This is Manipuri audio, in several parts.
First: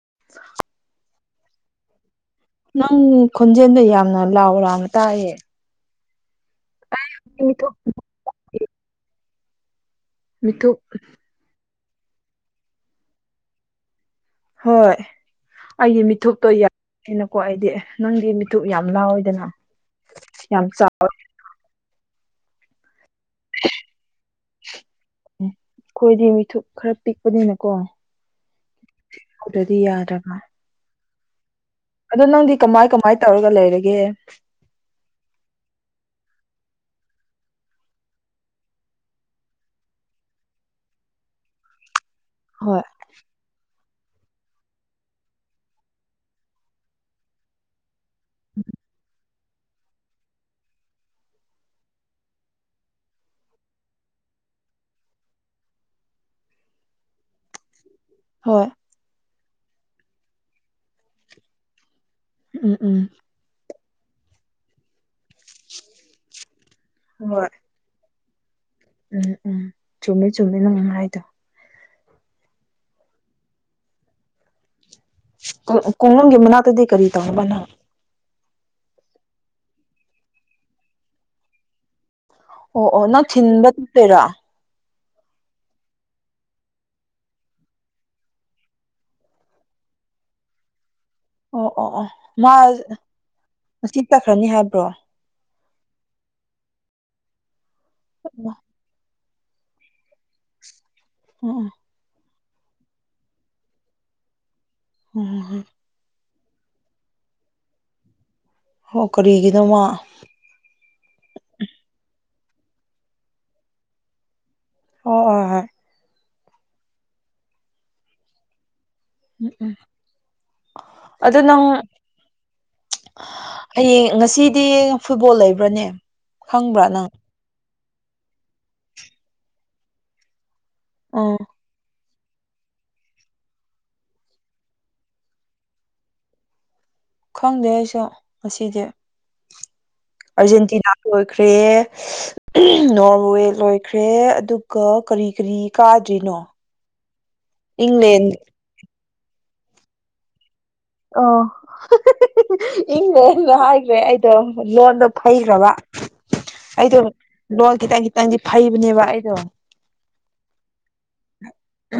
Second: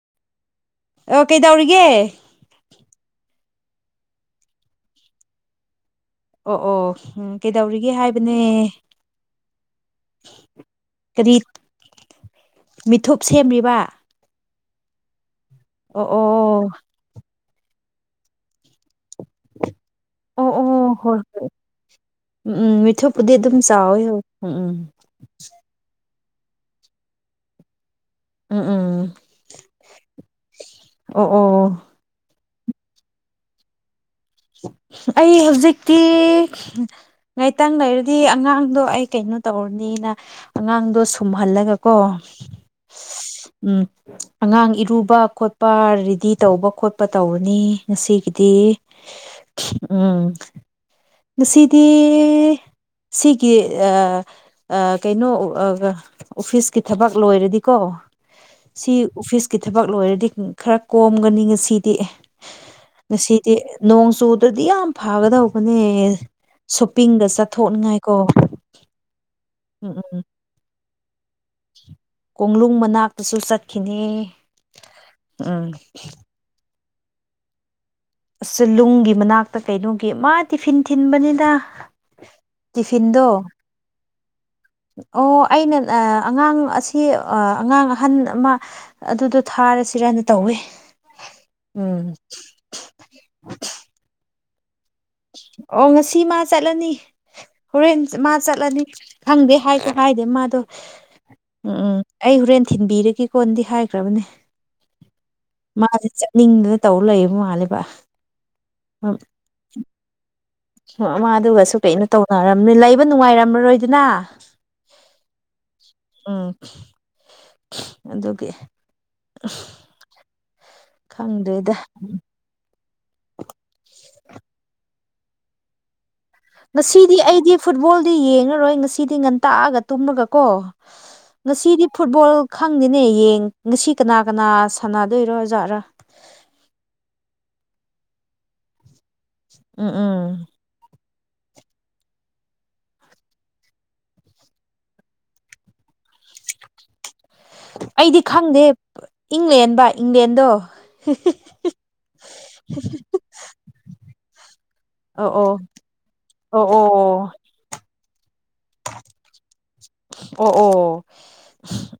[unintelligible] ꯑꯣ ꯀꯩꯗꯧꯔꯤꯒꯦ ꯈꯣꯟꯖꯦꯜꯗ ꯌꯥꯝꯅ ꯂꯥꯎ ꯂꯥꯎꯅ ꯇꯥꯏꯌꯦ ꯑꯣ ꯑꯣ ꯎꯝ ꯃꯤꯊꯨꯞ ꯀꯩꯗꯧꯔꯤꯒꯦ ꯍꯥꯏꯕꯅꯦ ꯃꯤꯠꯇ ꯀꯔꯤ ꯃꯤꯊꯨꯞ ꯁꯦꯝꯂꯤꯕ ꯍꯣꯏ ꯑꯩꯒꯤ ꯃꯤꯇꯨꯞꯇꯣ ꯑꯣ ꯌꯥꯅꯤꯅꯀꯣ ꯑꯩꯗꯤ ꯅꯪꯗꯤ ꯃꯤꯊꯨꯞ ꯌꯥꯝ ꯂꯥꯎꯋꯦ ꯑꯗꯨꯅ ꯑꯣ ꯌꯥꯝ ꯑꯣ ꯆꯥꯎꯋꯦ ꯍꯣꯏ ꯎꯝ ꯎꯝ ꯃꯤꯊꯨꯞꯄꯨꯗꯤ ꯑꯗꯨꯝ ꯆꯥꯎꯋꯦ ꯍꯧ ꯎꯝ ꯎꯝ ꯎꯝ ꯑꯩꯈꯣꯏꯗꯤ ꯃꯤꯊꯨꯞ ꯈꯔ ꯄꯤꯛꯄꯅꯤꯅꯀꯣ ꯎꯝ ꯎꯝ ꯎꯝ ꯄꯤꯄꯗꯗꯤ ꯌꯥꯗ꯭ꯔꯕꯥ ꯑꯣ ꯑꯣ ꯑꯣ ꯑꯗꯣ ꯅꯪꯗꯤ ꯀꯃꯥꯏ ꯀꯃꯥꯏ ꯇꯧꯔꯒ ꯂꯩꯔꯒꯦ ꯑꯩ ꯍꯧꯖꯤꯛꯇꯤ ꯉꯥꯏꯇꯪ ꯂꯩꯔꯗꯤ ꯑꯉꯥꯡꯗꯣ ꯑꯩ ꯀꯩꯅꯣ ꯇꯧꯔꯅꯤꯅ ꯑꯉꯥꯡꯗꯣ ꯁꯨꯝꯍꯜꯂꯒꯀꯣ ꯍꯣꯏ ꯎꯝ ꯑꯉꯥꯡ ꯏꯔꯨꯕ ꯈꯣꯠꯄ ꯔꯦꯗꯤ ꯇꯧꯕ ꯈꯣꯠꯄ ꯇꯧꯔꯅꯤ ꯉꯁꯤꯒꯤꯗꯤ ꯎꯝ ꯉꯁꯤꯗꯤ ꯁꯤꯒꯤ ꯑꯥ ꯑꯥ ꯀꯩꯅꯣ ꯑꯣꯐꯤꯁꯀꯤ ꯊꯕꯛ ꯂꯣꯏꯔꯗꯤꯀꯣ ꯍꯣꯏ ꯁꯤ ꯑꯣꯐꯤꯁꯀꯤ ꯊꯕꯛ ꯂꯣꯏꯔꯗꯤ ꯈꯔ ꯀꯣꯝꯒꯅꯤ ꯉ ꯁꯤꯗꯤ ꯎꯝ ꯎꯝ ꯉꯁꯤꯗꯤ ꯅꯣꯡ ꯆꯨꯗ꯭ꯔꯗꯤ ꯌꯥꯝ ꯐ ꯐꯥꯒꯗꯧꯕꯅꯦ ꯁꯣꯄꯤꯡꯗ ꯍꯣꯏ ꯆꯠꯊꯣꯛꯅꯤꯉꯥꯏꯀꯣ ꯎꯝ ꯎꯝ ꯆꯨꯝꯃꯦ ꯆꯨꯝꯃꯦ ꯅꯪ ꯍꯥꯏꯥꯏꯗꯣ ꯀꯣꯅꯨꯡ ꯃꯅꯥꯛꯇꯁꯨ ꯆꯠꯈꯤꯅꯦ ꯈꯨꯡꯅꯨꯡꯪꯒꯤ ꯃꯅꯥꯛꯇꯗꯤ ꯀꯔꯤ ꯇꯧꯅꯕꯅꯣꯟ ꯅ ꯑꯁ ꯆꯤꯂꯨꯡꯒꯤ ꯃꯅꯥꯛꯇ ꯀꯩꯅꯣꯒꯤ ꯃꯥ ꯇꯤꯐꯤꯟ ꯊꯤꯟꯕꯅꯤꯗ ꯑꯣ ꯑꯣ ꯇꯤꯐꯤꯟꯗꯣ ꯅꯪ ꯊꯤꯟꯕ ꯆꯠꯇꯣꯏꯔꯥ ꯑꯣ ꯑꯩꯅ ꯑꯉꯥꯡ ꯑꯁꯤ ꯑꯉꯥꯡ ꯑꯍꯟ ꯑꯃ ꯑꯗꯨꯗꯣ ꯊꯥꯔ ꯆꯠꯁꯤꯔꯅ ꯇꯧꯋꯦ ꯑꯣ ꯑꯣ ꯑꯣ ꯎꯝ ꯃꯥ ꯉꯁꯤ ꯇꯛꯈ꯭ꯔꯅꯤ ꯍꯥꯏꯕ꯭ꯔꯣ ꯑꯣ ꯉꯁꯤ ꯃꯥ ꯆꯠꯂꯅꯤ ꯍꯣꯔꯦꯟ ꯃꯥ ꯎꯝ ꯆꯠꯂꯅꯤ ꯈꯪꯗꯦ ꯍꯥꯏꯖꯨ ꯍꯥꯏꯗꯦ ꯃꯥꯗꯣ ꯑꯣ ꯎꯝ ꯎꯝ ꯑꯩ ꯍꯣꯔꯦꯟ ꯊꯤꯟꯕꯤꯔꯒꯦ ꯀꯣꯟꯗꯤ ꯍꯥꯏꯈ꯭ꯔꯕꯅꯦ [unintelligible] ꯅꯤꯡꯗꯨꯅ ꯇꯧꯔ ꯂꯩꯌꯦꯕ ꯃꯥꯜꯂꯦꯕ ꯍ ꯀꯔꯤꯒꯤꯅꯣ ꯃ ꯃꯗꯨꯒꯁꯨ ꯀꯩꯅꯣ ꯇꯧꯅꯔꯝꯅꯤ ꯂꯩꯕ ꯅꯨꯡꯉꯥꯏꯔꯝ ꯃꯔꯣꯏꯗꯅ ꯍꯣꯏ ꯎꯝ ꯑꯗꯨꯒꯤ [unintelligible] ꯑꯗꯨ ꯅꯪ ꯈꯪꯗ꯭ꯔꯦꯗ ꯍꯌꯦꯡ ꯉꯁꯤꯗꯤ ꯐꯨꯠꯕꯣꯜ ꯂꯩꯕ꯭ꯔꯅꯦ ꯈꯪꯕ꯭ꯔꯥ ꯅꯪ ꯉꯁꯤꯗꯤ ꯑꯩꯗꯤ ꯐꯨꯠꯕꯣꯜꯗꯤ ꯌꯦꯡꯉꯔꯣꯏ ꯉꯁꯤꯗꯤ ꯉꯟꯇꯥꯅꯥ ꯇꯨꯝꯃꯒ ꯀꯣ ꯎꯝ ꯉꯥꯁꯤꯗꯤ ꯐꯨꯠꯕꯣꯜ ꯈꯪꯗꯦꯅꯦ ꯌꯦꯡ ꯉꯁꯤ ꯀꯅꯥ ꯀꯅꯥ ꯁꯥꯟꯅꯗꯣꯏ ꯑꯣꯏꯖꯥꯠꯔꯥ [inaudible] ꯈꯪꯗꯦ ꯑꯩꯁꯨ ꯉꯁꯤꯗꯤ ꯎꯝ ꯎꯝ ꯑꯥꯔꯖꯦꯟꯇꯤꯅꯥ ꯂꯣꯏꯈ꯭ꯔꯦ ꯅꯣꯔꯋꯦ ꯂꯣꯏꯈ꯭ꯔꯦ ꯑꯗꯨꯒ ꯀꯔꯤ ꯀꯔꯤ ꯀꯥ ꯀꯔꯤꯅꯣ ꯑꯩꯗꯤ ꯈꯪꯗꯦ ꯏꯪꯂꯦꯟꯕ ꯏꯪꯂꯦꯟꯗꯣ [unintelligible] ꯏꯪꯂꯦꯟ ꯗꯣ ꯍꯥꯏꯈ꯭ꯔꯦ ꯑꯩꯗꯣ ꯂꯣꯟꯗꯣ ꯑꯣ ꯑꯣ ꯐꯩꯈ꯭ꯔꯕ ꯑꯣ ꯑꯣ ꯑꯩꯗꯣ ꯂꯣꯜ ꯈꯤꯇꯪ ꯈꯤꯇꯪꯗꯤ ꯐꯩꯕꯅꯦꯕ ꯑꯩꯗꯣ ꯑꯣ ꯑꯣ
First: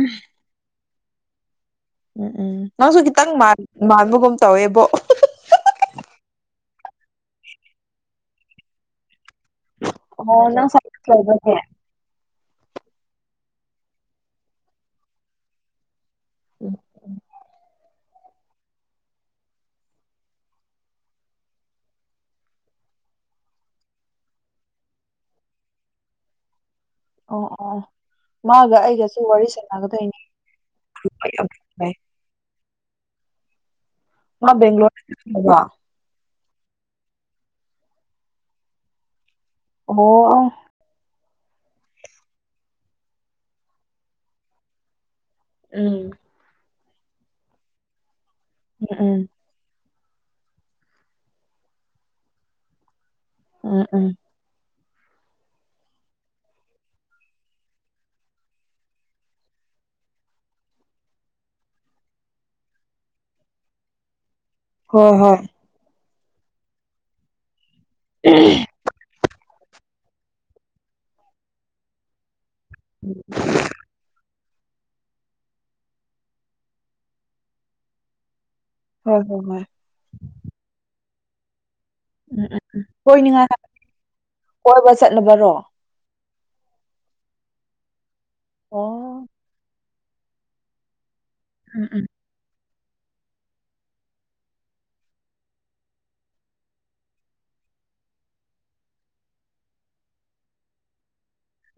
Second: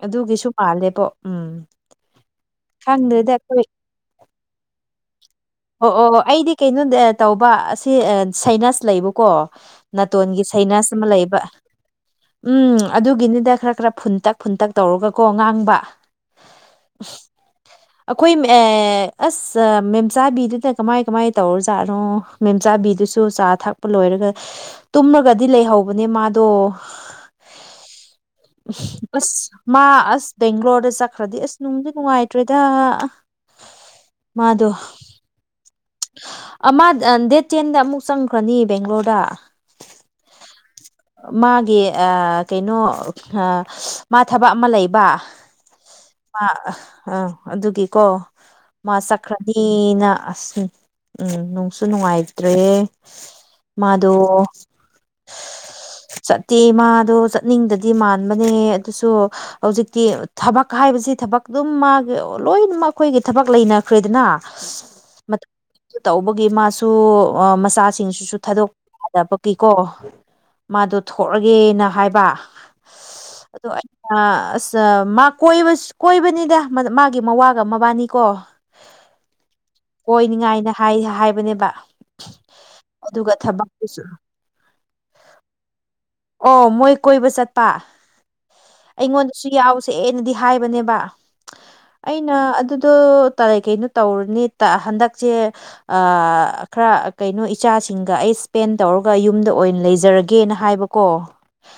ꯑꯗꯨꯒꯤꯁꯨ ꯃꯥꯜꯂꯦ [unintelligible] ꯎꯝ ꯎꯝ ꯎꯝ ꯅꯪꯁꯨ ꯈꯤꯇꯪ ꯈꯪꯗ꯭ꯔꯦꯗ ꯑꯩꯈꯣꯏ ꯃꯥꯟꯕꯒꯨꯝ ꯇꯧꯋꯦꯕꯣ ꯑꯣ ꯑꯣ ꯑꯣ ꯑꯩꯗꯤ ꯀꯩꯅꯣꯗ ꯇꯧꯕ ꯑꯁꯤ ꯁꯥꯏꯅꯁ ꯂꯩꯕꯀꯣ ꯅꯥꯇꯣꯟꯒꯤ ꯑꯣ ꯅꯪ ꯁꯩꯅꯁ ꯁꯥꯏꯟꯁ ꯑꯃ ꯂꯩꯕ ꯂꯧꯕꯅꯦ ꯎꯝ ꯑꯗꯨꯒꯤꯅꯤꯗ ꯈꯔ ꯈꯔ ꯐꯨꯟꯇꯛ ꯐꯨꯟꯇꯛ ꯇꯧꯔꯒꯀꯣ ꯉꯥꯡꯕ ꯑꯩꯈꯣꯏ ꯑꯁ [unintelligible] ꯃꯆꯥꯕꯤꯗꯨꯗ ꯀꯃꯥꯏ ꯀꯃꯥꯏꯅ ꯇꯧꯔꯖꯥꯠꯅꯣ ꯃꯦꯝꯆꯥꯕꯤꯗꯨꯁꯨ ꯆꯥ ꯊꯛꯄ ꯂꯣꯏꯔꯒ ꯇꯨꯝꯃꯒꯗꯤ ꯂꯩꯍꯧꯕꯅꯦ ꯃꯥꯗꯣ ꯑꯣ ꯑꯣ ꯃꯥꯒ ꯎ ꯑꯩꯒꯁꯨ ꯋꯥꯔꯤ ꯑꯁ ꯃꯥ ꯁꯥꯟꯅꯒꯗꯣꯏꯅꯦ ꯑꯁ ꯕꯦꯡꯒ꯭ꯂꯣꯔꯗ ꯆꯠꯈ꯭ꯔꯗꯤ ꯑꯁ ꯅꯨꯡꯗꯤ ꯅꯨꯡꯉꯥꯏꯇ꯭ꯔꯦ ꯑꯥ ꯑꯥ ꯑꯥ [unintelligible] ꯑꯃ ꯗꯦꯠ ꯇꯦꯟꯗ ꯑꯃꯨꯛ ꯆꯪꯈ꯭ꯔꯅꯤ ꯕꯦꯡꯒ꯭ꯂꯣꯔꯗ ꯑꯣ ꯃꯥꯒꯤ ꯑꯥ ꯀꯩꯅꯣ ꯑꯥ ꯃꯥ ꯊꯕꯛ ꯑꯃ ꯂꯩꯕ ꯎꯝ ꯑꯥ ꯑꯗꯨꯒꯤꯀꯣ ꯃꯥ ꯎꯝ ꯎꯝ ꯆꯈ꯭ꯔꯅꯤꯅ ꯑꯁ ꯎꯝ ꯅꯨꯡꯁꯨ ꯅꯨꯡꯉꯥꯏꯇ꯭ꯔꯦ ꯎꯝ ꯎꯝ ꯃꯥꯗꯣ [unintelligible] ꯆꯠꯇꯦ ꯃꯥꯗꯣ ꯆꯠꯅꯤꯡꯗꯗꯤ ꯃꯥꯟꯕꯅꯦ ꯑꯗꯨꯁꯨ ꯍꯧꯖꯤꯛꯇꯤ ꯊꯕꯛ ꯍꯥꯏꯕꯁꯤ ꯊꯕꯛ ꯗꯨꯝ ꯃꯥꯒꯤ ꯂꯣꯏꯅꯃꯛ ꯑꯈꯣꯏꯒꯤ ꯊꯕꯛ ꯂꯩꯅꯈ꯭ꯔꯦꯗꯅ ꯍꯣ ꯍꯣꯏ ꯑꯗꯨ ꯇꯧꯕꯒꯤ ꯃꯥꯁꯨ ꯑꯥ ꯃꯆꯥꯁꯤꯡꯁꯤꯁꯨ ꯊꯥꯗꯣꯛꯇꯕ ꯀꯤꯀꯣ ꯃꯥꯗꯣ ꯊꯣꯛꯑꯒꯦꯅ ꯍꯥꯏꯕ ꯑꯗꯣ ꯑꯩꯅ ꯑꯁ ꯃꯥ ꯀꯣꯏ ꯀꯣꯏꯕ ꯀꯣꯏꯕꯅꯤꯗ ꯃꯥꯒꯤ ꯃꯋꯥꯒ ꯃꯕꯥꯅꯤꯀꯣ ꯍꯣꯏ ꯍꯣꯏ ꯍꯣꯏ ꯑꯣꯏꯅꯤꯡꯉꯥꯏꯅꯦ ꯍꯥꯏ ꯍꯥꯏꯕꯅꯦꯕ ꯎꯝ ꯎꯝ ꯎꯝ ꯑꯗꯨꯒ ꯑꯣꯏꯅꯤꯉꯥꯏ ꯊꯕꯛꯇꯨꯁꯨ ꯀꯣꯏꯕ ꯆꯠꯅꯕꯔꯣ ꯑꯣ ꯃꯣꯏ ꯀꯣꯏꯕ ꯆꯠꯄ ꯑꯣ ꯑꯩꯉꯣꯟꯗꯁꯨ ꯌꯥꯎꯁ ꯁꯦꯅꯗꯤ ꯍꯥꯏꯕꯅꯦꯕ ꯎꯝ ꯎꯝ ꯑꯩꯅ ꯑꯗꯨ ꯑꯗꯨ ꯇ ꯀꯩꯅꯣ ꯇꯧꯔꯅꯤ ꯇꯥ ꯍꯟꯗꯛꯁꯦ ꯑꯥ ꯈꯔ ꯀꯩꯅꯣ ꯏꯆꯥ ꯁꯤꯡꯒ ꯑꯩ ꯁ꯭ꯄꯦꯟ ꯇꯧꯔꯒ ꯌꯨꯝꯗ ꯑꯣꯏꯟ ꯂꯩꯖꯔꯒꯦꯅ ꯍꯥꯏꯕꯀꯣ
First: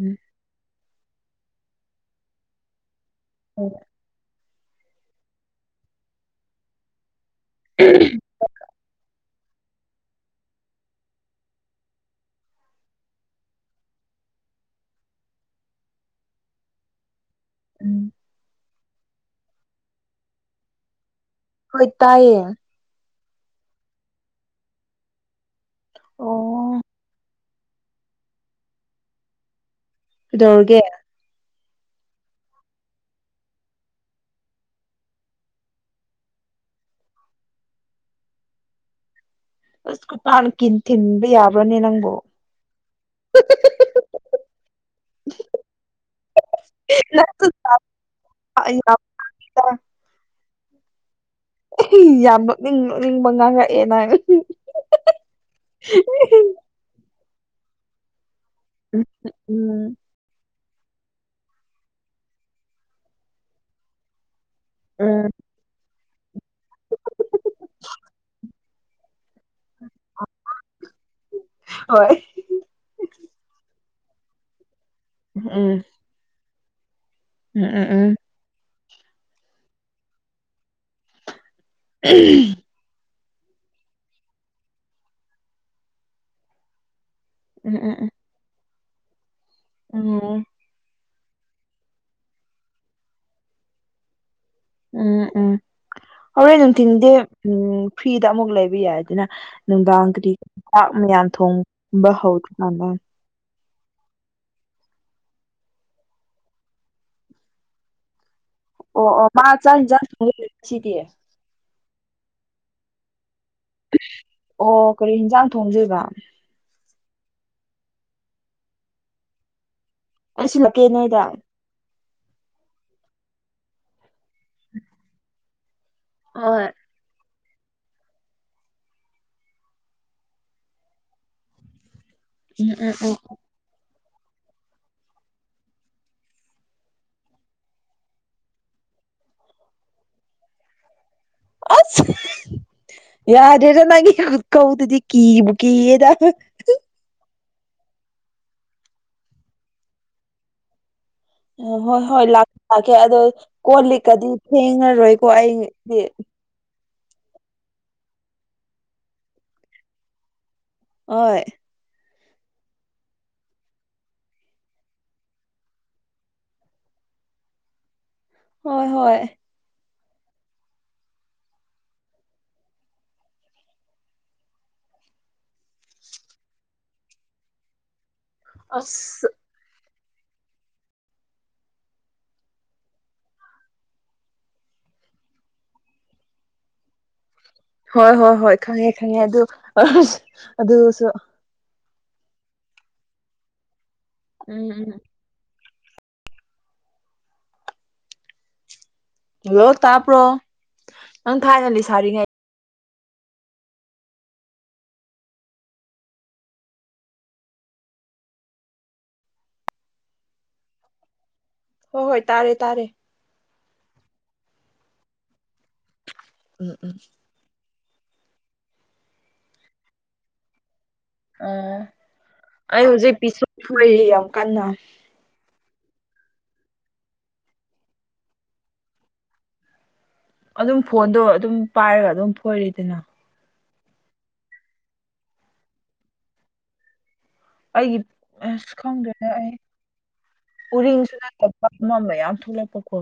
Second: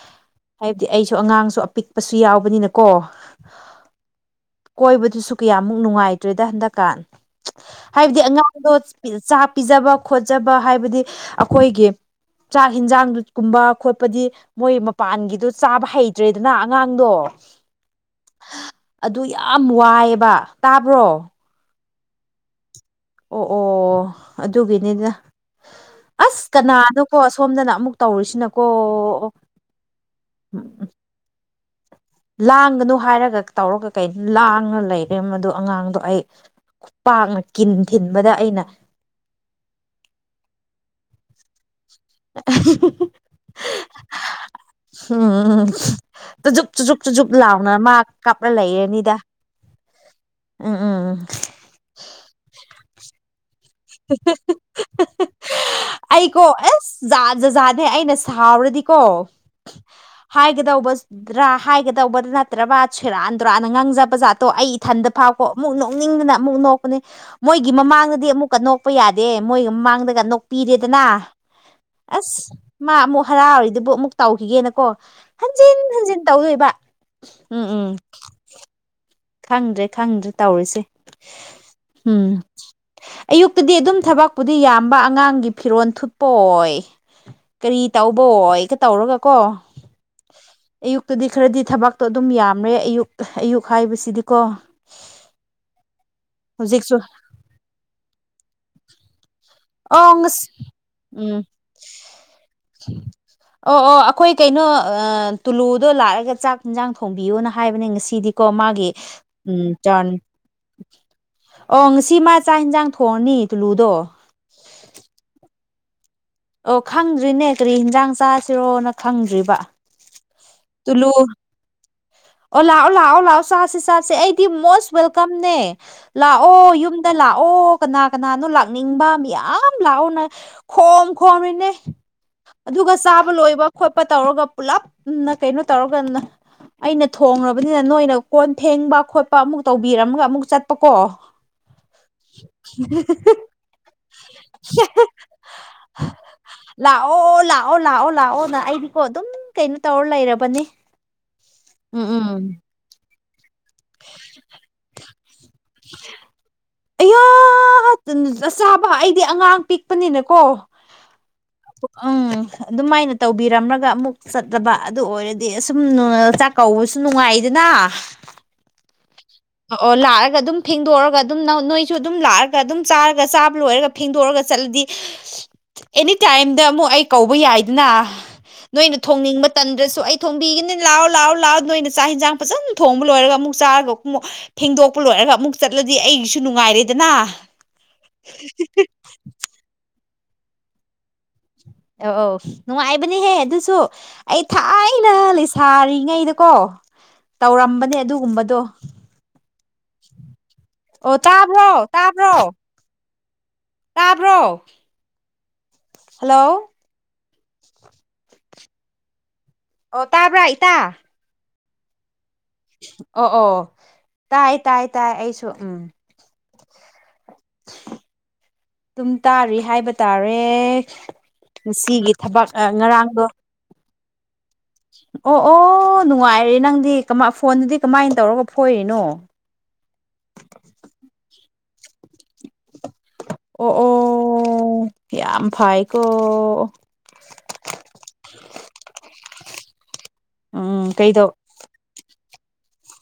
ꯎꯝ ꯍꯥ꯭ꯏꯕꯗꯤ ꯑꯩꯁꯨ ꯑꯉꯥꯡꯁꯨ ꯑꯄꯤꯛꯄꯁꯨ ꯌꯥꯎꯕꯅꯤꯅꯀꯣ ꯎꯝ ꯀꯣꯏꯕꯗꯨꯁꯨ ꯀꯌꯥꯃꯨꯛ ꯅꯨꯡꯉꯥꯏꯇ꯭ꯔꯦꯗ ꯍꯟꯗꯛꯀꯥꯟ ꯍꯥꯏꯕꯗꯤ ꯑꯉꯥꯡꯗꯣ ꯆꯥꯛ ꯄꯤꯖꯕ ꯈꯣꯠꯆꯕ ꯍꯥꯏꯕꯗꯤ ꯑꯈꯣꯏꯒꯤ ꯆꯥꯛ ꯌꯦꯟꯖꯥꯡ ꯗꯨ ꯀꯨꯝꯕ ꯄꯗꯤ ꯃꯣꯏ ꯃꯄꯥꯟꯒꯤꯗꯣ ꯆꯥꯕ ꯍꯩꯇ꯭ꯔꯦꯗꯅ ꯑꯉꯥꯡꯗꯣ ꯎꯝ ꯑꯗꯨ ꯌꯥꯝ ꯋꯥꯏꯕ ꯇꯥꯕ꯭ꯔꯣ ꯍꯣꯏ ꯇꯥꯏꯌꯦ ꯑꯣ ꯑꯣ ꯑꯗꯨꯒꯤꯅꯤꯗ ꯑꯁ ꯑꯣ ꯀꯅꯥꯅꯣꯀꯣ ꯁꯣꯝꯗꯅ ꯑꯃꯨꯛ ꯇꯧꯔꯤꯁꯤꯅꯀꯣ ꯑꯣ ꯀꯩꯗꯧꯔꯒꯦ ꯂꯥꯡꯒꯅꯣ ꯍꯥꯏꯔꯒ ꯇꯧꯔꯒ ꯀꯩ ꯂꯥꯡꯑꯥ ꯂꯩꯔꯦ ꯃꯗꯨ ꯑꯉꯥꯡꯗꯣ ꯑꯩ ꯈꯨꯄꯥꯛꯅ ꯀꯤꯟ ꯊꯤꯟꯕꯗ ꯑꯩꯅ ꯈꯨꯄꯥꯛꯅ ꯀꯤꯟ ꯊꯤꯟꯕ ꯌꯥꯕ꯭ꯔꯣꯅꯦ ꯅꯪ [unintelligible] ꯎꯝ ꯇꯖꯨꯞ ꯆꯨꯖꯨꯞ ꯆꯨꯖꯨꯞ ꯅꯪꯁꯨ ꯂꯥꯎꯅ ꯃꯥ ꯀꯥꯞꯂ ꯂꯩꯔꯅꯤꯗ ꯎꯝ ꯎꯝ ꯎꯝ ꯏꯍꯤ ꯌꯥꯝ ꯅꯣꯛꯅꯤꯡ ꯅꯣꯛꯅꯤꯡꯕ ꯉꯥꯡꯔꯛ ꯑꯦ ꯅꯪ ꯑꯩꯀꯣ [unintelligible] ꯑꯁ ꯖꯥꯠ ꯖꯖꯥꯠꯅꯦ ꯑꯩꯅ ꯎꯝ ꯎꯝ ꯎꯝ ꯎꯝ ꯎꯝ ꯎꯝ ꯁꯥꯎꯔꯗꯤꯀꯣ ꯍꯥꯏ [unintelligible] ꯍꯥꯏꯒꯗꯧꯕ ꯅꯠꯇ꯭ꯔꯕ ꯁꯦꯔꯥꯥꯟꯗꯨꯔꯥꯟ ꯉꯥꯡꯖꯕꯖꯥꯠ ꯑꯩ ꯏꯊꯟꯗ ꯐꯥꯎꯀꯣ ꯑꯃꯨꯛ ꯅꯣꯛꯅꯤꯡꯗꯅ ꯑꯃꯨꯛ ꯅꯣꯛꯀꯅꯤ ꯃꯣꯏꯒꯤ ꯃꯃꯥꯡꯗꯗꯤ ꯑꯃꯨꯛꯀ ꯅꯣꯛꯄ ꯌꯥꯗ ꯗꯦ ꯃꯣꯏꯒ ꯃꯃꯥꯡꯗꯒ ꯅꯣꯛꯄꯤꯔꯦꯗꯅ ꯑꯁ ꯃꯥ ꯑꯃꯨꯛ ꯍꯔꯥꯎꯔꯤꯗꯨꯕꯨ ꯑꯃꯨꯛ ꯇꯧꯈꯤꯒꯦꯅꯀꯣ ꯍꯟꯖꯤꯟ ꯎꯝ ꯍꯟꯖꯤꯟ ꯇꯧꯗꯣꯏꯕ ꯎꯝ ꯎꯝ ꯈꯪꯗ꯭ꯔꯦ ꯈꯪꯗ꯭ꯔꯦ ꯇꯧꯔꯤꯁꯦ ꯎꯝ ꯑꯌꯨꯛꯇꯗꯤ ꯑꯗꯨꯝ ꯊꯕꯛꯄꯨꯗꯤ ꯌꯥꯝꯕ ꯑꯉꯥꯡꯒꯤ ꯐꯤꯔꯣꯜ ꯊꯨꯠꯄ ꯑꯣꯏ ꯀꯔꯤ ꯎꯝ ꯇꯧꯕ ꯑꯣꯏꯒ ꯇꯧꯔꯒ ꯀꯣ ꯎꯝ ꯑꯌꯨꯛꯇꯗꯤ ꯈꯔꯗꯤ ꯊꯕꯛꯇꯣ ꯑꯗꯨꯝ ꯌꯥꯝꯃꯦ ꯑꯌꯨꯛ ꯑꯌꯨꯛ ꯍꯥꯏꯕꯁꯤ ꯎꯝ ꯎꯝ ꯍꯣꯔꯦꯟ ꯍꯧꯖꯤꯛꯁꯨ ꯅꯨꯡꯊꯤꯟꯗꯤ ꯎꯝ ꯐ꯭ꯔꯤꯗ ꯑꯃꯨꯛ ꯂꯩꯕ ꯌꯥꯏꯗꯅ ꯅꯨꯡꯗꯥꯡ ꯑꯣ ꯀꯔꯤ ꯉꯁ ꯆꯥꯛ ꯎꯝ ꯃꯌꯥꯝꯊꯣꯡꯒꯨꯝꯕ ꯍꯧꯈ꯭ꯔꯀꯥꯟꯗ ꯑꯣ ꯑꯣ ꯑꯩꯈꯣꯏ ꯀꯩꯅꯣ ꯇꯨꯂꯨꯗꯣ ꯂꯥꯛꯑꯒ ꯆꯥꯛ ꯏꯟꯖꯥꯡ ꯊꯣꯡꯕꯤꯌꯣꯅ ꯍꯥꯏꯕꯅꯦ ꯉꯁꯤꯗꯤ ꯀ ꯃꯥꯒꯤ ꯑꯣ ꯑꯣ ꯃꯥ ꯎꯝ ꯆꯥꯛ ꯌꯦꯟꯖꯥꯡ ꯆꯥꯟ ꯊꯣꯡꯗꯣꯏꯔ ꯉꯁꯤꯗꯤ ꯑꯣ ꯉꯁꯤ ꯇꯤ ꯃꯥ ꯆꯥꯛ ꯏꯟꯖꯥꯡ ꯊꯣꯡꯉꯅꯤ ꯇꯨꯂꯨꯗꯣ ꯑꯣ ꯀꯔꯤ ꯍꯟꯖꯥꯡ ꯊꯣꯡꯗꯨꯏꯕ ꯑꯣ ꯈꯪꯗ꯭ꯔꯤꯅꯦ ꯀꯔꯤ ꯍꯟꯖꯥꯡ ꯆꯥꯁꯤꯔꯣꯅ ꯈꯪꯗ꯭ꯔꯤꯕ ꯑꯩꯁꯨꯂꯛꯀꯦ ꯇꯨꯂꯨ ꯅꯣꯏꯗ ꯑꯣ ꯂꯥꯛꯑꯣ ꯂꯥꯛꯑꯣ ꯂꯥꯛꯑꯣ ꯆꯥꯁꯤ ꯆꯥꯁꯦ ꯑꯩꯗꯤ ꯃꯣꯁ ꯋꯦꯜꯀꯝꯅꯦ ꯍꯣꯏ ꯂꯥꯛꯑꯣ ꯌꯨꯝꯗ ꯂꯥꯛ ꯑꯣ ꯀꯅꯥ ꯀꯅꯥꯅꯣ ꯂꯥꯛꯅꯤꯡꯕ ꯃꯌꯥꯝ ꯂꯥꯛꯎꯅ ꯈꯣꯝ ꯈꯣꯝꯃꯤꯅꯦ ꯎꯝ ꯑꯗꯨꯒ ꯎꯝ ꯎꯝ ꯆꯥꯕ ꯂꯣꯏꯕ ꯈꯣꯠꯄ ꯇꯧꯔꯒ ꯄꯨꯂꯞꯅ ꯀꯩꯅꯣ ꯇꯧꯔꯒ ꯅ ꯑꯩꯅ ꯊꯣꯡꯉ꯭ꯔꯕꯅꯤꯅ ꯅꯣꯏꯅ ꯀꯣꯟ ꯐꯦꯡꯕ ꯈꯣꯠꯄ ꯑꯃꯨꯛ ꯇꯧꯕꯤꯔꯝꯃꯒ ꯑꯃꯨꯛ ꯆꯠꯄꯀꯣ ꯑꯁ ꯌꯥꯗꯦꯗ ꯅꯪꯒꯤ ꯀꯧꯗꯗꯤ ꯀꯤꯕꯨ ꯀꯤꯌꯦꯗ ꯑꯧ ꯂꯥꯛꯑꯣ ꯂꯥꯛꯑꯣ ꯅ ꯑꯩꯗꯤꯀꯣ ꯑꯗꯨꯝ ꯀꯩꯅꯣ ꯇꯧꯔ ꯂꯩꯔꯕꯅꯤ ꯑ ꯍꯣꯏ ꯎꯝ ꯍꯣꯏ ꯎꯝ ꯂꯥꯛꯀꯦ ꯂꯥꯛꯀꯦ ꯑꯗꯣ ꯀꯣ ꯂꯤꯛꯀꯗꯤ ꯐꯦꯡꯉꯔꯣꯏ ꯀꯣ ꯑꯩꯗꯤ ꯑꯌꯣ [unintelligible] ꯆꯥꯥꯕ ꯑꯩꯗꯤ ꯑꯉꯥꯡ ꯄꯤꯛꯄꯅꯤꯅꯀꯣ ꯑꯣꯏ ꯑꯪ ꯑꯗꯨꯃꯥꯏꯅ ꯇꯧꯕꯤꯔꯝꯂꯒ ꯑꯃꯨꯛ ꯆꯠꯇꯂꯕ ꯑꯗꯨ ꯑꯣꯏꯔꯗꯤ ꯑꯁꯨꯝ [unintelligible] ꯆꯥꯛ ꯀꯧꯕꯁꯨ ꯅꯨꯡꯉꯥꯏꯗꯅ ꯍꯣꯏ ꯍꯣꯏ ꯑꯣ ꯂꯥꯛꯑꯒ ꯑꯗꯨꯝ ꯐꯦꯡꯗꯣꯛꯑꯒ ꯑꯗꯨꯝ ꯅꯣꯏꯁꯨ ꯑꯗꯨꯝ ꯂꯥꯛꯑꯒ ꯑꯗꯨꯝ ꯆꯥꯔꯒ ꯆꯥꯕ ꯂꯣꯏꯔꯒ ꯐꯦꯡꯗꯣꯛꯑꯒ ꯆꯠꯂꯗꯤ ꯗꯤ ꯑꯦꯅꯤ ꯇꯥꯏꯝꯗ ꯑꯃꯨꯛ ꯑꯩ ꯀꯧꯕ ꯌꯥꯏꯗꯅ ꯅꯣꯏꯅ ꯑꯁ ꯊꯣꯡꯅꯤꯡꯕ ꯇꯟꯗ꯭ꯔꯁꯨ ꯑꯩ ꯊꯣꯡꯕꯤꯒꯅꯤ ꯂꯥꯛꯑꯣ ꯂꯥꯛꯑꯣ ꯂꯥꯛꯑꯣ ꯅꯣꯏꯅ ꯆꯥꯛ ꯌꯦꯟꯖꯥꯡ ꯐꯖꯅ ꯊꯣꯡꯕ ꯂꯣꯏꯔꯒ ꯑꯃꯨꯛ ꯆꯥꯔꯒ ꯐꯦꯡꯗꯣꯛꯄ ꯂꯣꯏꯔꯒ ꯑꯃꯨꯛ ꯆꯠꯂꯗꯤ ꯑꯩꯒꯤꯁꯨ ꯅꯨꯡꯉꯥꯏꯔꯦꯗꯅ ꯍꯣꯏ ꯍꯣꯏ ꯍꯣꯏ ꯈꯪꯉꯦ ꯈꯪꯉꯦ ꯑꯗꯨ ꯑꯗꯨꯁꯨ ꯑꯧ ꯑꯧ ꯅꯨꯡꯉꯥꯏꯕꯅꯦꯍꯦ ꯑꯗꯨꯁꯨ ꯑꯩ ꯎꯝ ꯎꯝ ꯊꯥꯏꯅ ꯂꯩ ꯁꯥꯔꯤꯉꯩꯗꯀꯣ ꯇꯧꯔꯝꯕꯅꯦ ꯑꯗꯨꯒꯨꯝꯕꯗꯣ ꯍꯜꯂꯣ ꯇꯥꯄ꯭ꯔꯣ ꯑꯣ ꯇꯥꯕ꯭ꯔꯣ ꯇꯥꯕ꯭ꯔꯣ ꯇꯥꯕ꯭ꯔꯣ ꯍꯜꯂꯣ ꯑꯣ ꯇꯥꯕ꯭ꯔ ꯏꯇꯥ ꯍꯣ ꯍꯣꯏ ꯇꯥꯔꯦ ꯇꯥꯔꯦ ꯑꯣ ꯑꯣ ꯇꯥꯏ ꯇꯥꯏ ꯇꯥꯏ ꯑꯩꯁꯨ ꯎꯝ ꯎꯝ ꯎꯝ ꯗꯨꯝ ꯇꯥꯔꯤ ꯍꯥꯏꯕ ꯇꯥꯔꯦ ꯑꯣ ꯉꯁꯤꯒꯤ ꯊꯕꯛ ꯑꯥ ꯉꯔꯥꯡꯗꯣ ꯀꯅꯥ ꯑꯣ ꯑꯣ ꯅꯨꯡꯉꯥꯏꯔꯦ ꯅꯪꯗꯤ ꯀꯃ ꯐꯣꯟꯗꯨꯗꯤ ꯀꯃꯥꯏ ꯇꯧꯔꯒ ꯐꯣꯏꯔꯤꯅꯣ ꯑꯗꯨꯝ ꯐꯣꯟꯗꯣ ꯑꯗꯨꯝ ꯄꯥꯏꯔꯒ ꯑꯗꯨꯝ ꯐꯣꯏꯔꯤꯗꯅ ꯑꯣ ꯑꯣ ꯌꯥꯝ ꯐꯥꯏ ꯀꯣ ꯑꯩꯒꯤ ꯑꯁ ꯈꯪꯗ꯭ꯔꯦꯅꯦ ꯑꯩ ꯎꯝ ꯎꯔꯤꯡꯁꯨ ꯀꯩꯗꯧ ꯅꯠꯇ [unintelligible] ꯃꯌꯥꯝ ꯊꯣꯛꯂꯛꯄꯀꯣ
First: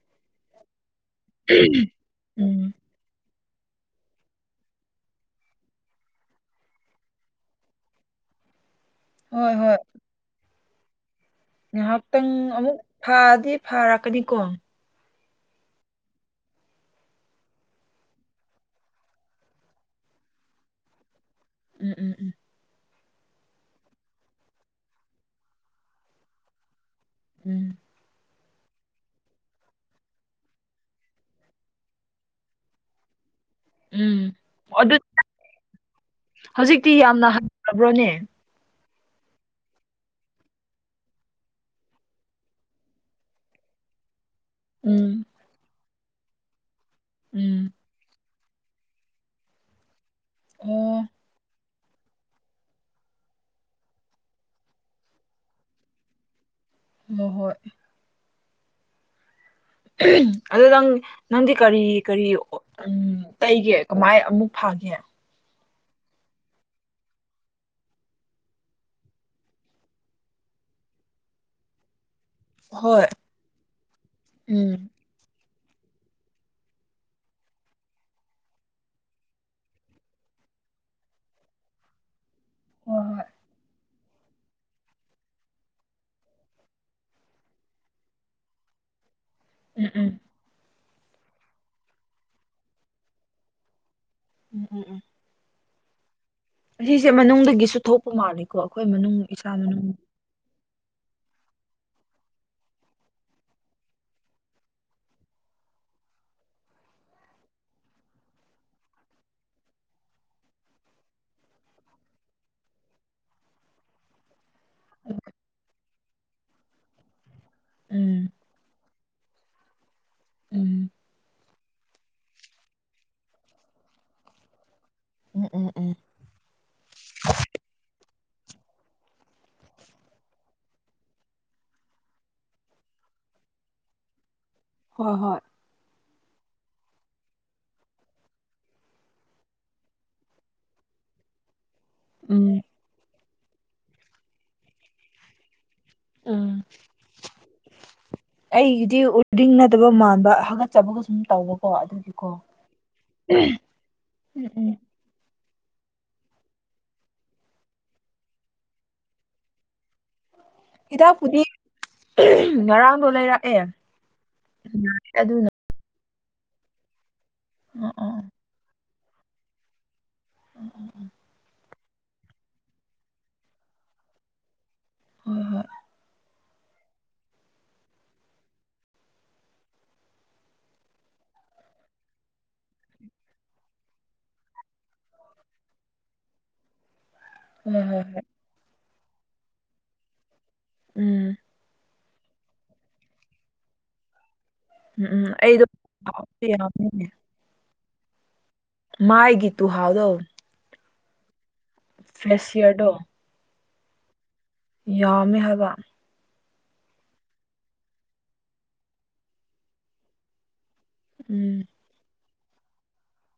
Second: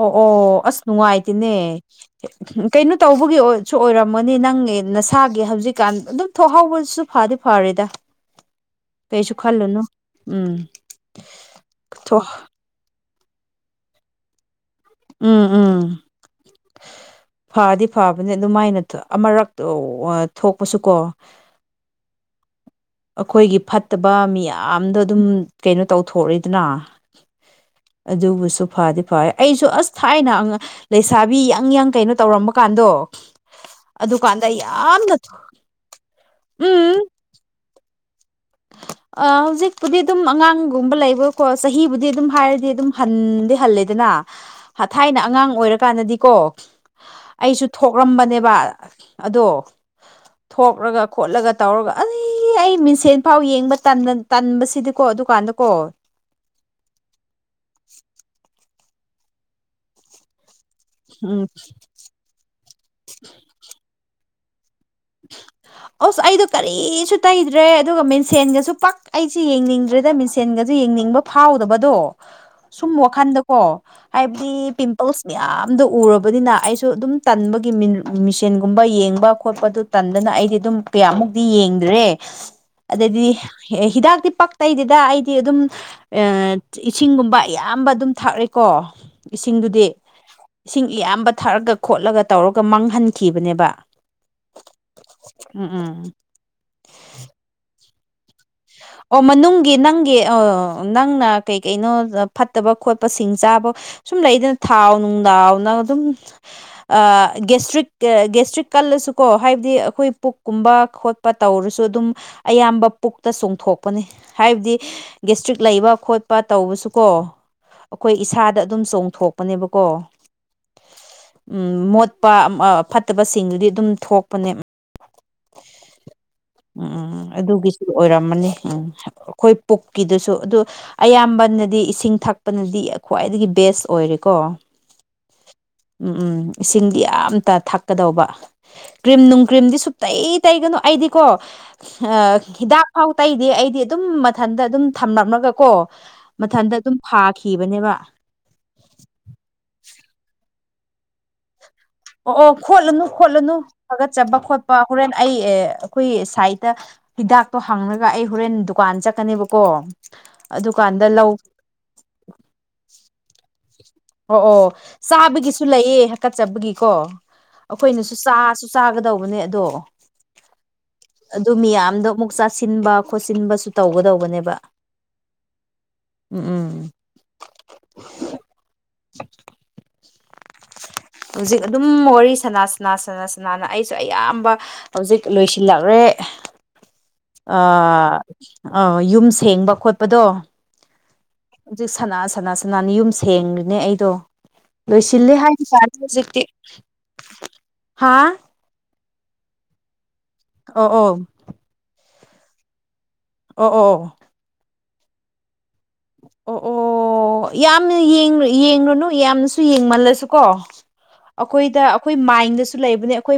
ꯑꯣ ꯑꯣ ꯑꯁ ꯅꯨꯡꯉꯥꯏꯇꯦꯅꯦ ꯎꯝ ꯀꯩꯅꯣ ꯇꯧꯕꯒꯤ ꯑꯣꯏ ꯁꯨ ꯑꯣꯏꯔꯝꯃꯅꯤ ꯅꯪ ꯅꯁꯥꯒꯤ ꯍꯧꯖꯤꯛꯀꯥꯟ ꯑꯗꯨꯝ ꯊꯣꯛꯍꯧꯕꯁꯨ ꯐꯗꯤ ꯐꯔꯦꯗ ꯀꯩꯁꯨ ꯈꯜꯂꯨ ꯎꯝ ꯊꯣꯛ ꯉꯍꯥꯛꯇꯪ ꯑꯃꯨꯛ ꯐꯥꯗꯤ ꯐꯥꯔꯛꯀꯅꯤꯀꯣ ꯎꯝ ꯎꯝ ꯐꯗꯤ ꯐꯕꯅꯤ ꯑꯗꯨꯃꯥꯏꯅ [unintelligible] ꯃꯥꯔꯛꯇ ꯊꯣꯛꯄꯁꯨꯀꯣ ꯎꯝ ꯎꯝ ꯎꯝ ꯑꯩꯈꯣꯏꯒꯤ ꯐꯠꯇꯕ ꯃꯤꯌꯥꯝꯗ ꯑꯗꯨꯝ ꯀꯩꯅꯣ ꯇꯧꯊꯣꯛꯔꯛꯏꯗꯅ ꯎꯝ ꯑꯗꯨꯕꯨꯁꯨ ꯐꯥꯗꯤ ꯐꯥꯋꯦ ꯑꯩꯁꯨ ꯑꯁ ꯊꯥꯏꯅ ꯂꯩꯁꯥꯕꯤ ꯌꯪ ꯌꯪ ꯀꯩꯅꯣ ꯇꯧꯔꯝꯕ ꯀꯥꯟꯗꯣ ꯎꯝ ꯑꯗꯨꯀꯥꯟꯗ ꯑꯗꯨ ꯌꯥꯝꯅ ꯊꯣ ꯍꯧꯖꯤꯛꯇꯤ ꯎꯝ ꯌꯥꯝꯅ ꯍꯟꯈ꯭ꯔꯕ꯭ꯔꯣꯅꯦ ꯑꯥ ꯍꯧꯖꯤꯛꯄꯨꯗꯤ ꯑꯗꯨꯝ ꯑꯉꯥꯡꯒꯨꯝꯕ ꯂꯩꯕꯀꯣ ꯆꯍꯤꯕꯨꯗꯤ ꯑꯗꯨꯝ ꯍꯥꯏꯔꯗꯤ ꯑꯗꯨꯝ ꯍꯟꯗꯤ ꯍꯜ ꯂꯦꯗꯅ ꯊꯥꯏꯅ ꯎꯝ ꯑꯉꯥꯡ ꯑꯣꯏꯔꯥꯀꯥꯟꯗꯗꯤ ꯀꯣ ꯑꯩꯁꯨ ꯎꯝ ꯊꯣꯛꯔꯝꯕꯅꯦ ꯕ ꯑꯗꯣ ꯊꯣꯛꯔꯒ ꯑꯣ ꯈꯣꯠꯂꯒ ꯇꯧꯔꯒ ꯑꯩ ꯑꯩ ꯃꯤꯟꯁꯦꯟ ꯐꯥꯎ ꯌꯦꯡꯕ ꯇꯟ ꯇꯟꯕꯁꯤꯗꯤꯀꯣ ꯑꯗꯨꯀꯥꯟꯗ ꯀꯣ ꯃꯣꯍꯣꯏ [unintelligible] ꯑꯗꯨ ꯅꯪ ꯎꯝ ꯅꯪꯗꯤ ꯀꯔꯤ ꯀꯔꯤ ꯎꯝ ꯇꯩꯒꯦ ꯀꯃꯥꯏ ꯑꯃꯨꯛ ꯐꯥꯒꯦ [unintelligible] ꯑꯁ ꯑꯩꯗꯣ ꯀꯔꯤꯁꯨ ꯇꯩꯗ꯭ꯔꯦ ꯑꯗꯨꯒ ꯃꯤꯟꯁꯦꯟꯒꯁꯨ ꯄꯥꯛ ꯑꯩꯁꯦ ꯌꯦꯡꯅꯤꯡꯗ꯭ꯔꯦꯗ ꯃꯤꯟꯁꯦꯟꯒꯁꯤ ꯌꯦꯡꯅꯤꯡꯕ ꯐꯥꯎꯗꯕꯗꯣ ꯁꯨꯝ ꯍꯣꯏ ꯋꯈꯜꯗꯥꯀꯣ ꯍꯥꯏꯕꯗꯤ ꯎꯝ ꯄꯤꯝꯄꯜ ꯃꯤꯌꯥꯝ ꯎꯔꯕꯅꯤꯅ ꯑꯩꯁꯨ ꯑꯗꯨꯝ ꯇꯟꯕꯒꯤ ꯃꯤꯟ ꯃꯤꯟꯁꯦꯡ ꯒꯨꯝꯕ ꯌꯦꯡꯕ ꯈꯣꯠꯄꯗꯨ ꯇꯟꯗꯅ ꯑꯩꯗꯤ ꯑꯗꯨꯝ ꯄꯤꯌꯥꯃꯨꯛꯇꯤ ꯌꯦꯡꯗ꯭ꯔꯦ ꯍꯣꯏ ꯑꯗꯩꯗꯤ ꯍꯣꯏ ꯑꯩ ꯍꯤꯗꯥꯛꯇꯤ ꯄꯛ ꯇꯩꯗꯦꯗ ꯑꯩꯗꯤ ꯑꯗꯨꯝ ꯑꯥ ꯏꯁꯤꯡꯒꯨꯝꯕ ꯑꯌꯥꯝꯕ ꯑꯗꯨꯝ ꯊꯥꯛꯔꯦꯀꯣ ꯏꯁꯤꯡꯗꯨꯗꯤ ꯎꯝ ꯎꯝ ꯏꯁꯤꯡ ꯏꯌꯥꯝꯕ ꯊꯛꯔꯒ ꯈꯣꯠꯂꯒ ꯇꯧꯔꯒ ꯃꯥꯡꯍꯟꯈꯤꯕꯅꯦꯕ ꯎꯝ ꯎꯝ ꯎꯝ ꯎꯝ ꯎꯝ ꯑꯁꯤꯁꯦ ꯃꯅꯨꯡꯗꯒꯤꯁꯨ ꯊꯣꯛꯄ ꯃꯥꯜꯂꯤ ꯑꯣ ꯃꯅꯨꯡꯒꯤ ꯅꯪꯒꯤ [unintelligible] ꯅꯪꯅ ꯀꯩ ꯀꯩꯅꯣ ꯐꯠꯇꯕ ꯈꯣꯠꯄ ꯁꯤꯡ ꯆꯥꯕ ꯁꯨꯝ ꯂꯩꯗꯅ ꯊꯥꯎ ꯅꯨꯡꯗꯥꯎ ꯅ ꯑꯗꯨꯝ ꯒꯦꯁꯇ꯭ꯔ꯭ꯤꯛ ꯀꯜꯂꯥꯁꯨꯀꯣ ꯍꯥꯏꯕꯗꯤ ꯑꯩꯈꯣꯏ ꯄꯨꯛꯀꯨꯝꯕ [unintelligible] ꯈꯣꯠꯄ ꯇꯧꯔꯁꯨ ꯑꯗꯨꯝ ꯑꯌꯥꯝꯕ ꯄꯨꯛ ꯆꯣꯡꯊꯣꯛꯄꯅꯤ ꯍꯥꯏꯕꯗꯤ ꯒꯁꯇ꯭ꯔꯤꯛ ꯂꯩꯕ ꯈꯣꯠꯄ ꯇꯧꯕꯁꯨꯀꯣ ꯑꯈꯣꯏ ꯎꯝ ꯏꯁꯥꯗ ꯑꯗꯨꯝ ꯆꯣꯡꯊꯣꯛꯄꯅꯦꯕꯀꯣ ꯎꯝ ꯎꯝ ꯃꯣꯠꯄ ꯐꯠꯇꯕꯁꯤꯡꯗꯨꯗꯤ ꯑꯗꯨꯝ ꯊꯣꯛꯄꯅꯦ ꯎꯝ ꯎꯝ ꯎꯝ ꯎꯝ ꯑꯗꯨꯒꯤꯁꯨ ꯑꯣꯏꯔꯝ ꯎꯝ ꯑꯩꯈꯣꯏ ꯄꯨꯛꯀꯤꯗꯨꯁꯨ ꯑꯗꯨ ꯑꯌꯥꯝꯕꯅꯗꯤ ꯏꯁꯤꯡ ꯊꯛꯄꯅꯗꯤ ꯈꯋꯥꯏ ꯈ꯭ꯋꯥꯏꯗꯒꯤ ꯕꯦꯁ ꯑꯣꯏꯔꯦꯀꯣ ꯍꯣꯏ ꯍꯣꯏ ꯎꯝ ꯎꯝ ꯏꯁꯤꯡꯗꯤ ꯌꯥꯝꯇ ꯊꯛꯀꯗꯧꯕ ꯀ꯭ꯔꯤꯝ ꯅꯨꯡ ꯀ꯭ꯔꯤꯝꯗꯤ ꯁ ꯇꯩ ꯇꯩꯒꯅꯣ ꯑꯩꯗꯤꯀꯣ ꯑꯥ ꯎꯝ ꯍꯤꯗꯥꯛ ꯐꯥꯎ ꯇꯩꯗꯤ ꯑꯩꯗꯤ ꯑꯗꯨꯝ ꯃꯊꯟꯇ ꯑꯗꯨꯝ ꯊꯝꯂꯝꯂꯒ ꯀꯣ ꯎꯝ ꯃꯊꯟꯇ ꯑꯗꯨꯝ ꯐꯥꯈꯤꯕꯅꯦꯕ ꯑꯩꯒꯤꯗꯤ ꯎꯗꯤꯡ ꯅꯠꯗꯕ ꯃꯥꯟꯕꯒ ꯆꯕꯒ ꯁꯨꯝ ꯇꯥꯎꯕ ꯑꯣ ꯑꯣ ꯈꯣꯠꯂꯨꯅꯨ ꯈꯣꯠꯂꯨꯅꯨ ꯐꯥꯒꯠꯆꯕ ꯎꯝ ꯎꯝ ꯈꯣꯠꯄ ꯍꯣꯔꯦꯟ ꯑꯩ ꯑꯦ ꯑꯩꯈꯣꯏ ꯁꯥꯏꯗꯠꯇ ꯍꯤꯗꯥꯛꯇꯣ ꯍꯥꯡꯉꯒ ꯑꯩ ꯍꯣꯔꯦꯟ ꯗꯨꯀꯥꯟ ꯆꯠꯀꯅꯦꯕꯀꯣ ꯑꯗꯨꯀꯥꯟꯗ ꯂꯧ ꯍꯤꯗꯥꯛꯄꯨꯗꯤ ꯉꯔꯥꯡꯗꯣ ꯂꯩꯔꯛꯑꯦ ꯑꯣ ꯑꯣ ꯑꯗꯨꯅ ꯆꯥꯕꯒꯤꯁꯨ ꯂꯩꯌꯦꯦ ꯀꯠꯆꯕꯒꯤꯀꯣ ꯑꯣ ꯑꯩꯈꯣꯏꯅꯁꯨ ꯑꯣ ꯆꯥꯁꯨ ꯆꯥꯒꯗꯧꯕꯅꯦ ꯑꯗꯣ ꯑꯗꯨ ꯃꯤꯌꯥꯝꯗꯣ ꯑꯃꯨꯛ ꯆꯥꯁꯤꯟꯕ ꯈꯣꯠꯆꯤꯟꯕꯁꯨ ꯇꯧꯒꯗꯧꯕꯅꯦꯕ ꯍꯣꯏ ꯍꯣꯏ ꯎꯝ ꯎꯝ ꯎꯝ [inaudible] ꯍꯧꯖꯤꯛ ꯑꯗꯨꯝ ꯋꯥꯔꯤ ꯁꯅꯥ ꯁꯅꯥ ꯁꯅꯥ ꯁꯅꯥꯅ ꯑꯩꯁꯨ ꯑꯌꯥꯝꯕ ꯍꯧꯖꯤꯛ ꯂꯣꯏꯁꯤꯜꯂꯛ꯭ꯔꯦ ꯍꯣꯏ ꯍꯣꯏ ꯑꯦ ꯍꯣꯏ ꯑꯥ ꯌꯨꯝ ꯁꯦꯡꯕ ꯈꯣꯠꯄꯗꯣ ꯎꯝ ꯍꯧꯖꯤꯛ ꯁꯅꯥ ꯁꯅꯥ ꯁꯅꯥꯅꯤ ꯌꯨꯝ ꯁꯦꯡꯈ꯭ꯔꯤꯅꯦ ꯑꯩꯗꯣ ꯎꯝ ꯎꯝ ꯂꯣꯏꯁꯤꯜꯂꯤꯦ ꯑꯩꯗꯣ ꯍꯥꯏꯗꯤꯥ ꯍꯧꯖꯤꯛꯇꯤ ꯌꯥꯝꯃꯦ ꯍꯥ ꯃꯥꯏꯒꯤ ꯇꯨꯍꯥꯎꯗꯧ ꯑꯣ ꯑꯣ ꯐ꯭ꯂꯦꯁꯤꯌꯥꯔꯗꯣ ꯑꯣ ꯑꯣ ꯌꯥꯝꯃꯦ ꯍꯥꯏꯕ ꯑꯣ ꯑꯣ ꯌꯥꯝꯅ ꯌꯦꯡꯨꯅꯨ ꯌꯥꯝꯅꯁꯨ ꯌꯦꯡꯃꯜꯂꯁꯨ ꯀꯣ ꯎꯝ ꯑꯩꯈꯣꯏꯗ ꯑꯩꯈꯣꯏ ꯃꯥꯏꯟꯗꯁꯨ ꯂꯩꯕꯅꯦ ꯑꯩꯈꯣꯏ